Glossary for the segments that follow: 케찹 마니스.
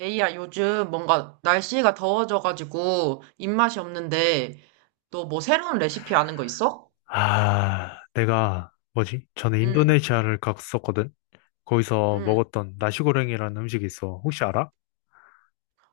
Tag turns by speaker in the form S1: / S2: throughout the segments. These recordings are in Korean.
S1: 에이야, 요즘 뭔가 날씨가 더워져가지고 입맛이 없는데, 너 뭐 새로운 레시피 아는 거 있어?
S2: 아, 내가 뭐지? 전에
S1: 응,
S2: 인도네시아를 갔었거든. 거기서
S1: 응.
S2: 먹었던 나시고랭이라는 음식이 있어. 혹시 알아?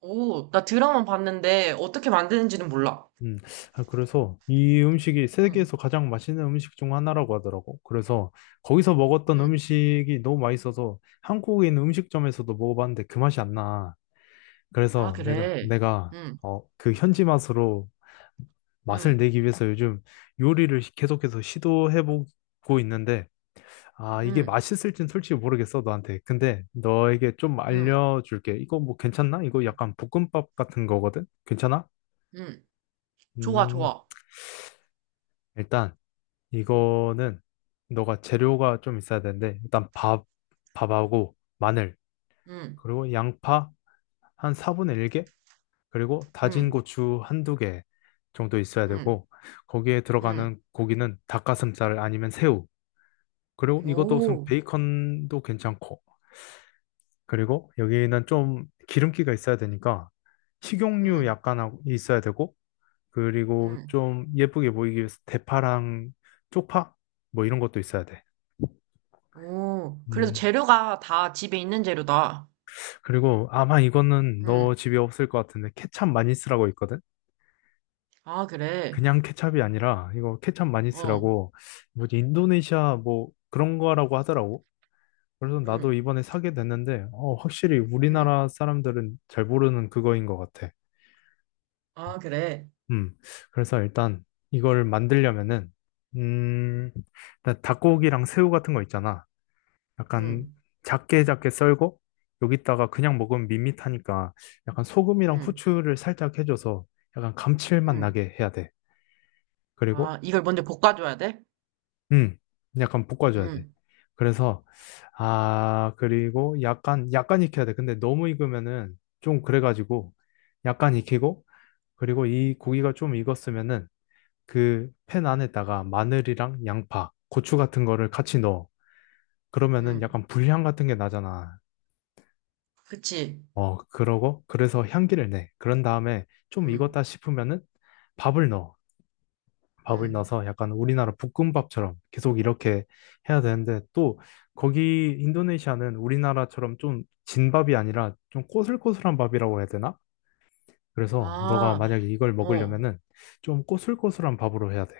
S1: 오, 나 드라마 봤는데 어떻게 만드는지는 몰라.
S2: 음, 아, 그래서 이 음식이
S1: 응,
S2: 세계에서 가장 맛있는 음식 중 하나라고 하더라고. 그래서 거기서 먹었던
S1: 응.
S2: 음식이 너무 맛있어서 한국인 음식점에서도 먹어봤는데 그 맛이 안 나.
S1: 아,
S2: 그래서 내가
S1: 그래.
S2: 내가
S1: 응,
S2: 어, 그 현지 맛으로 맛을
S1: 응,
S2: 내기 위해서 요즘 요리를 계속해서 시도해보고 있는데 아, 이게
S1: 응,
S2: 맛있을진 솔직히 모르겠어, 너한테. 근데 너에게 좀
S1: 응,
S2: 알려줄게. 이거 뭐 괜찮나? 이거
S1: 응.
S2: 약간 볶음밥 같은 거거든? 괜찮아?
S1: 응. 좋아,
S2: 음,
S1: 좋아.
S2: 일단 이거는 너가 재료가 좀 있어야 되는데, 일단 밥, 밥하고 마늘,
S1: 응,
S2: 그리고 양파 한 4분의 1개, 그리고 다진
S1: 응,
S2: 고추 한두 개 정도 있어야
S1: 응,
S2: 되고, 거기에
S1: 응.
S2: 들어가는 고기는 닭가슴살 아니면 새우, 그리고 이것도 무슨
S1: 오,
S2: 베이컨도 괜찮고, 그리고 여기는 좀 기름기가 있어야 되니까 식용유
S1: 응,
S2: 약간 하고- 있어야 되고 그리고
S1: 응.
S2: 좀 예쁘게 보이기 위해서 대파랑 쪽파 뭐 이런 것도 있어야 돼.
S1: 오. 그래서
S2: 음,
S1: 재료가 다 집에 있는 재료다.
S2: 그리고 아마 이거는
S1: 응.
S2: 너 집에 없을 것 같은데 케찹 많이 쓰라고 있거든?
S1: 아, 그래.
S2: 그냥 케찹이 아니라 이거 케찹 많이
S1: 어,
S2: 쓰라고 뭐지 인도네시아 뭐 그런 거라고 하더라고. 그래서 나도
S1: 응,
S2: 이번에 사게 됐는데 어, 확실히
S1: 응.
S2: 우리나라 사람들은 잘 모르는 그거인 것 같아.
S1: 아, 그래.
S2: 음, 그래서 일단 이걸 만들려면은, 음, 일단 닭고기랑 새우 같은 거 있잖아. 약간
S1: 응,
S2: 작게 작게 썰고, 여기다가 그냥 먹으면 밋밋하니까 약간 소금이랑
S1: 응,
S2: 후추를 살짝 해줘서 약간 감칠맛
S1: 응.
S2: 나게 해야 돼. 그리고,
S1: 아, 이걸 먼저 볶아줘야 돼?
S2: 음, 약간 볶아줘야 돼.
S1: 응,
S2: 그래서, 아, 그리고 약간, 약간 익혀야 돼. 근데 너무 익으면은 좀 그래가지고, 약간 익히고, 그리고 이 고기가 좀 익었으면은 그 팬 안에다가 마늘이랑 양파, 고추 같은 거를 같이 넣어. 그러면은
S1: 응.
S2: 약간 불향 같은 게 나잖아.
S1: 그치.
S2: 어, 그러고 그래서 향기를 내. 그런 다음에 좀
S1: 응,
S2: 익었다 싶으면은 밥을 넣어. 밥을
S1: 응.
S2: 넣어서 약간 우리나라 볶음밥처럼 계속 이렇게 해야 되는데 또 거기 인도네시아는 우리나라처럼 좀 진밥이 아니라 좀 꼬슬꼬슬한 밥이라고 해야 되나? 그래서 너가
S1: 아,
S2: 만약에 이걸
S1: 어.
S2: 먹으려면은 좀 꼬슬꼬슬한 밥으로 해야 돼.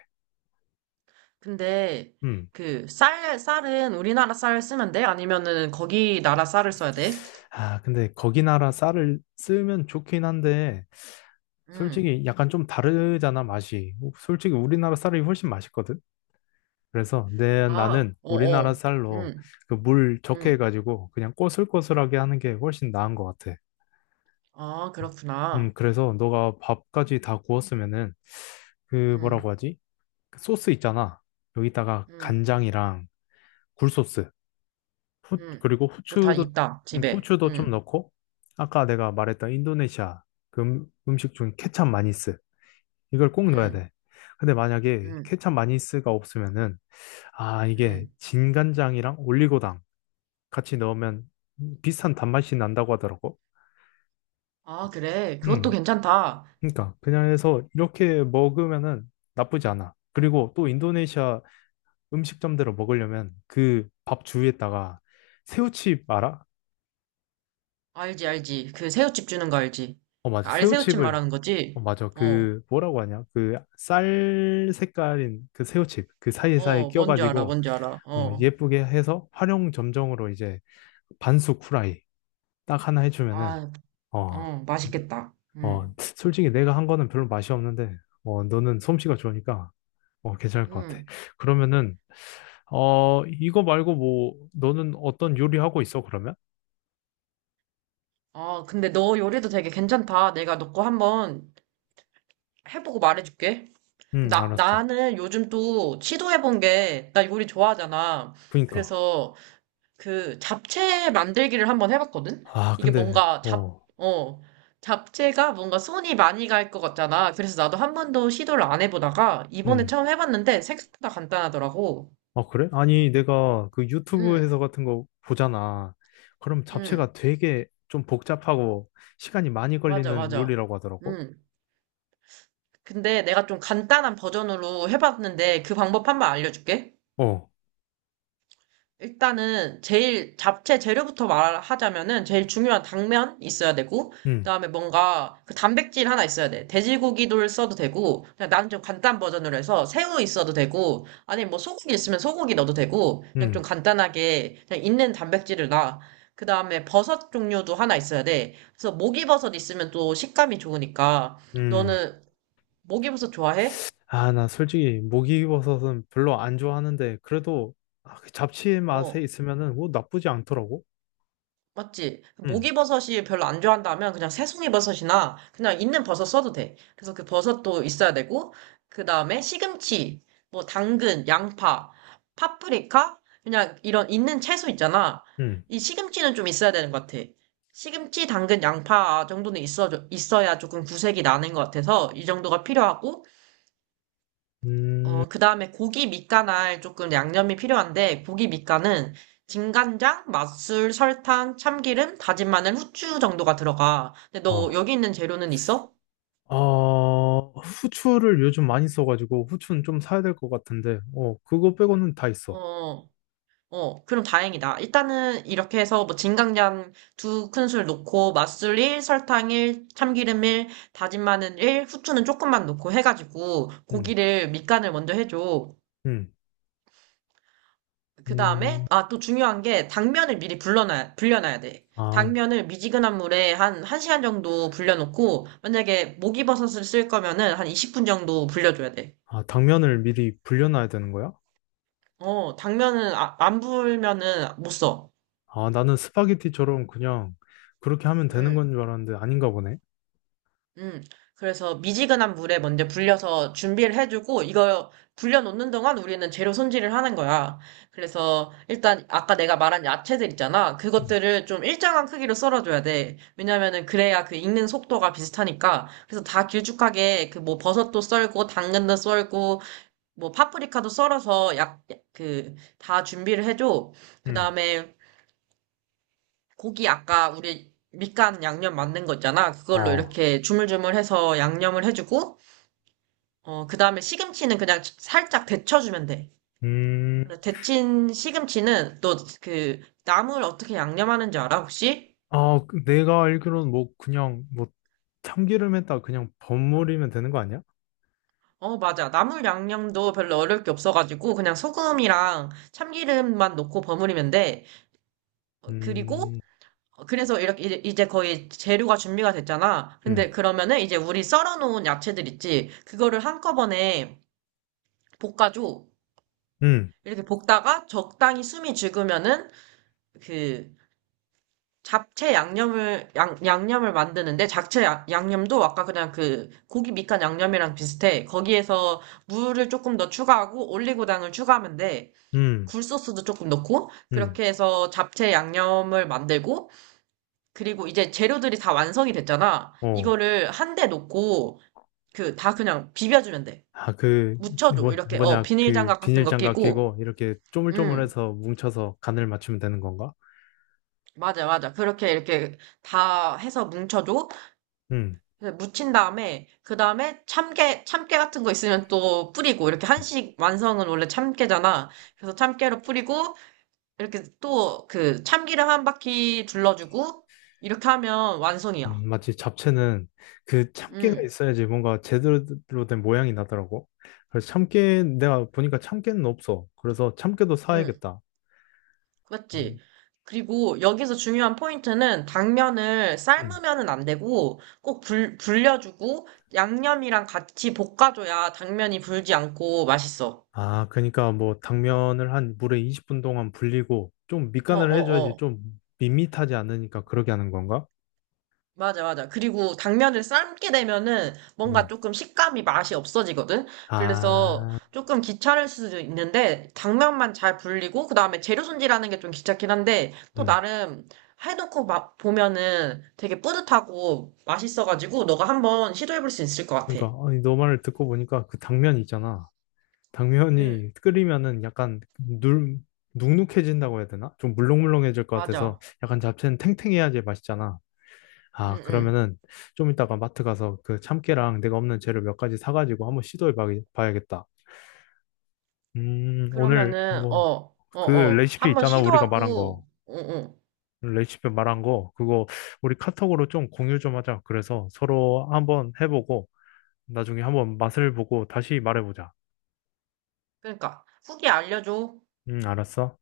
S1: 근데,
S2: 음.
S1: 그, 쌀은 우리나라 쌀 쓰면 돼? 아니면은 거기 나라 쌀을 써야 돼?
S2: 아, 근데 거기 나라 쌀을 쓰면 좋긴 한데,
S1: 응.
S2: 솔직히 약간 좀 다르잖아, 맛이. 솔직히 우리나라 쌀이 훨씬 맛있거든? 그래서 내,
S1: 아,
S2: 나는 우리나라
S1: 어어.
S2: 쌀로
S1: 응,
S2: 그 물 적게
S1: 응.
S2: 해가지고 그냥 꼬슬꼬슬하게 하는 게 훨씬 나은 것 같아.
S1: 아, 그렇구나.
S2: 그래서 너가 밥까지 다 구웠으면은, 그
S1: 응,
S2: 뭐라고 하지? 그 소스 있잖아. 여기다가
S1: 응,
S2: 간장이랑 굴소스. 후,
S1: 응.
S2: 그리고
S1: 그거 다
S2: 후추도,
S1: 있다, 집에.
S2: 후추도 좀
S1: 응,
S2: 넣고, 아까 내가 말했던 인도네시아 그 음식 중 케찹 마니스, 이걸 꼭 넣어야
S1: 응,
S2: 돼. 근데 만약에
S1: 응,
S2: 케찹 마니스가 없으면은, 아, 이게
S1: 응.
S2: 진간장이랑 올리고당 같이 넣으면 비슷한 단맛이 난다고 하더라고.
S1: 아, 그래. 그것도
S2: 음,
S1: 괜찮다.
S2: 그러니까 그냥 해서 이렇게 먹으면은 나쁘지 않아. 그리고 또 인도네시아 음식점대로 먹으려면 그 밥 주위에다가 새우칩 알아?
S1: 알지, 알지. 그 새우칩 주는 거 알지?
S2: 어,
S1: 그
S2: 맞아.
S1: 알새우칩
S2: 새우칩을
S1: 말하는
S2: 어,
S1: 거지?
S2: 맞아.
S1: 어,
S2: 그, 뭐라고 하냐. 그, 쌀 색깔인 그 새우칩, 그 사이사이
S1: 어,
S2: 끼가
S1: 뭔지
S2: 지
S1: 알아,
S2: 고
S1: 뭔지 알아.
S2: 어,
S1: 어,
S2: 예쁘게 해서 활용 점정으로 이제 반숙 후라이 딱 하나 해주면은,
S1: 아,
S2: 어,
S1: 어, 맛있겠다.
S2: 어, 솔직히 내가 한 거는 별로 맛이 없는데, 어, 너는 솜씨가 좋으니까, 어, 괜찮을 것 같아.
S1: 음.
S2: 그러면은, 어, 이거 말고 뭐, 너는 어떤 요리 하고 있어, 그러면?
S1: 아, 근데 너 요리도 되게 괜찮다. 내가 너 거 한번 해보고 말해줄게.
S2: 응,
S1: 나,
S2: 알았어.
S1: 나는 요즘 또 시도해본 게, 나 요리 좋아하잖아.
S2: 그니까.
S1: 그래서 그 잡채 만들기를 한번 해봤거든?
S2: 아,
S1: 이게
S2: 근데,
S1: 뭔가
S2: 어,
S1: 잡채가 뭔가 손이 많이 갈 것 같잖아. 그래서 나도 한 번도 시도를 안 해보다가 이번에
S2: 음
S1: 처음 해봤는데 생각보다 간단하더라고.
S2: 아, 그래? 아니, 내가 그 유튜브
S1: 응,
S2: 해설 같은 거 보잖아. 그럼
S1: 응,
S2: 잡채가 되게 좀 복잡하고 시간이 많이
S1: 맞아,
S2: 걸리는
S1: 맞아.
S2: 요리라고 하더라고.
S1: 응. 근데 내가 좀 간단한 버전으로 해봤는데 그 방법 한 번 알려줄게.
S2: 어,
S1: 일단은 제일 잡채 재료부터 말하자면은 제일 중요한 당면 있어야 되고,
S2: 응,
S1: 그다음에 뭔가 그 단백질 하나 있어야 돼. 돼지고기를 써도 되고 그냥 나는 좀 간단 버전으로 해서 새우 있어도 되고 아니면 뭐 소고기 있으면 소고기 넣어도 되고 그냥 좀
S2: 응,
S1: 간단하게 그냥 있는 단백질을 놔. 그다음에 버섯 종류도 하나 있어야 돼. 그래서 목이버섯 있으면 또 식감이 좋으니까
S2: 응
S1: 너는 목이버섯 좋아해?
S2: 아, 나 솔직히 목이버섯은 별로 안 좋아하는데, 그래도 아, 그 잡채 맛에
S1: 어.
S2: 있으면은 뭐 나쁘지 않더라고.
S1: 맞지?
S2: 응,
S1: 목이버섯이 별로 안 좋아한다면 그냥 새송이버섯이나 그냥 있는 버섯 써도 돼. 그래서 그 버섯도 있어야 되고, 그 다음에 시금치, 뭐 당근, 양파, 파프리카, 그냥 이런 있는 채소 있잖아.
S2: 응,
S1: 이 시금치는 좀 있어야 되는 것 같아. 시금치, 당근, 양파 정도는 있어, 있어야 조금 구색이 나는 것 같아서 이 정도가 필요하고,
S2: 음,
S1: 어, 그다음에 고기 밑간할 조금 양념이 필요한데, 고기 밑간은 진간장, 맛술, 설탕, 참기름, 다진 마늘, 후추 정도가 들어가. 근데 너
S2: 어.
S1: 여기 있는 재료는 있어?
S2: 어, 후추를 요즘 많이 써가지고 후추는 좀 사야 될 것 같은데, 어, 그거 빼고는 다 있어.
S1: 어, 어, 그럼 다행이다. 일단은 이렇게 해서 뭐 진간장 두 큰술 넣고 맛술 1, 설탕 1, 참기름 1, 다진 마늘 1, 후추는 조금만 넣고 해가지고
S2: 응,
S1: 고기를 밑간을 먼저 해줘.
S2: 응,
S1: 그 다음에,
S2: 음.
S1: 아, 또 중요한 게, 불려놔야 돼.
S2: 아,
S1: 당면을 미지근한 물에 한, 1시간 정도 불려놓고, 만약에 목이버섯을 쓸 거면은 한 20분 정도 불려줘야 돼.
S2: 아, 당면을 미리 불려놔야 되는 거야?
S1: 어, 당면은, 안 불면은 못 써.
S2: 아, 나는 스파게티처럼 그냥 그렇게 하면 되는
S1: 음.
S2: 건 줄 알았는데 아닌가 보네.
S1: 음, 그래서 미지근한 물에 먼저 불려서 준비를 해주고, 이거 불려놓는 동안 우리는 재료 손질을 하는 거야. 그래서 일단 아까 내가 말한 야채들 있잖아.
S2: 음,
S1: 그것들을 좀 일정한 크기로 썰어줘야 돼. 왜냐면은 그래야 그 익는 속도가 비슷하니까. 그래서 다 길쭉하게 그 뭐 버섯도 썰고, 당근도 썰고, 뭐 파프리카도 썰어서 약, 그, 다 준비를 해줘. 그
S2: 음,
S1: 다음에 고기 아까 우리 밑간 양념 만든 거 있잖아. 그걸로
S2: 어,
S1: 이렇게 주물주물해서 양념을 해주고, 어, 그 다음에 시금치는 그냥 살짝 데쳐주면 돼.
S2: 음,
S1: 근데 데친 시금치는 너 그 나물 어떻게 양념하는지 알아, 혹시?
S2: 아, 그 내가 알기로는 뭐 그냥 뭐 참기름에다 그냥 버무리면 되는 거 아니야?
S1: 어, 맞아. 나물 양념도 별로 어려울 게 없어가지고 그냥 소금이랑 참기름만 넣고 버무리면 돼. 어, 그리고
S2: 음,
S1: 어, 그래서 이렇게 이제 거의 재료가 준비가 됐잖아. 근데
S2: 음,
S1: 그러면은 이제 우리 썰어놓은 야채들 있지? 그거를 한꺼번에 볶아줘.
S2: 음,
S1: 이렇게 볶다가 적당히 숨이 죽으면은 그 잡채 양념을 만드는데, 잡채 양념도 아까 그냥 그 고기 밑간 양념이랑 비슷해. 거기에서 물을 조금 더 추가하고 올리고당을 추가하면 돼.
S2: 음,
S1: 굴소스도 조금 넣고
S2: 음,
S1: 그렇게 해서 잡채 양념을 만들고, 그리고 이제 재료들이 다 완성이 됐잖아.
S2: 어.
S1: 이거를 한 대 놓고 그 다 그냥 비벼주면 돼.
S2: 아, 그,
S1: 묻혀줘.
S2: 뭐,
S1: 이렇게 어
S2: 뭐냐, 그
S1: 비닐장갑 같은 거
S2: 비닐장갑
S1: 끼고,
S2: 끼고 이렇게
S1: 음,
S2: 쪼물쪼물해서 뭉쳐서 간을 맞추면 되는 건가?
S1: 맞아 맞아, 그렇게 이렇게 다 해서 뭉쳐줘.
S2: 음.
S1: 그래서 묻힌 다음에 그 다음에 참깨 같은 거 있으면 또 뿌리고, 이렇게 한식 완성은 원래 참깨잖아. 그래서 참깨로 뿌리고 이렇게 또 그 참기름 한 바퀴 둘러주고 이렇게 하면 완성이야.
S2: 마치 잡채는 그 참깨가
S1: 음,
S2: 있어야지 뭔가 제대로 된 모양이 나더라고. 그래서 참깨, 내가 보니까 참깨는 없어. 그래서 참깨도
S1: 음,
S2: 사야겠다. 음.
S1: 맞지? 그리고 여기서 중요한 포인트는 당면을
S2: 음.
S1: 삶으면은 안 되고 꼭 불려주고, 양념이랑 같이 볶아줘야 당면이 불지 않고 맛있어.
S2: 아, 그러니까 뭐 당면을 한 물에 20분 동안 불리고 좀
S1: 어,
S2: 밑간을 해줘야지
S1: 어, 어.
S2: 좀 밋밋하지 않으니까 그러게 하는 건가?
S1: 맞아, 맞아. 그리고 당면을 삶게 되면은 뭔가
S2: 음.
S1: 조금 식감이 맛이 없어지거든? 그래서
S2: 아,
S1: 조금 귀찮을 수도 있는데, 당면만 잘 불리고, 그 다음에 재료 손질하는 게 좀 귀찮긴 한데, 또
S2: 음.
S1: 나름 해놓고 막 보면은 되게 뿌듯하고 맛있어가지고, 너가 한번 시도해볼 수 있을 것 같아.
S2: 그러니까 아니, 너 말을 듣고 보니까 그 당면 있잖아.
S1: 응,
S2: 당면이 끓이면은 약간 눅눅해진다고 해야 되나? 좀 물렁물렁해질 것 같아서
S1: 맞아.
S2: 약간 잡채는 탱탱해야지 맛있잖아.
S1: 응,
S2: 아,
S1: 응.
S2: 그러면은 좀 이따가 마트 가서 그 참깨랑 내가 없는 재료 몇 가지 사가지고 봐야겠다. 오늘
S1: 그러면은,
S2: 뭐
S1: 어, 어,
S2: 그
S1: 어.
S2: 레시피
S1: 한번
S2: 있잖아. 우리가 말한 거.
S1: 시도하고, 응, 응.
S2: 레시피 말한 거 그거 우리 카톡으로 좀 공유 좀 하자. 그래서 서로 한번 해보고 나중에 한번 맛을 보고 다시 말해보자.
S1: 그러니까, 후기 알려줘.
S2: 알았어.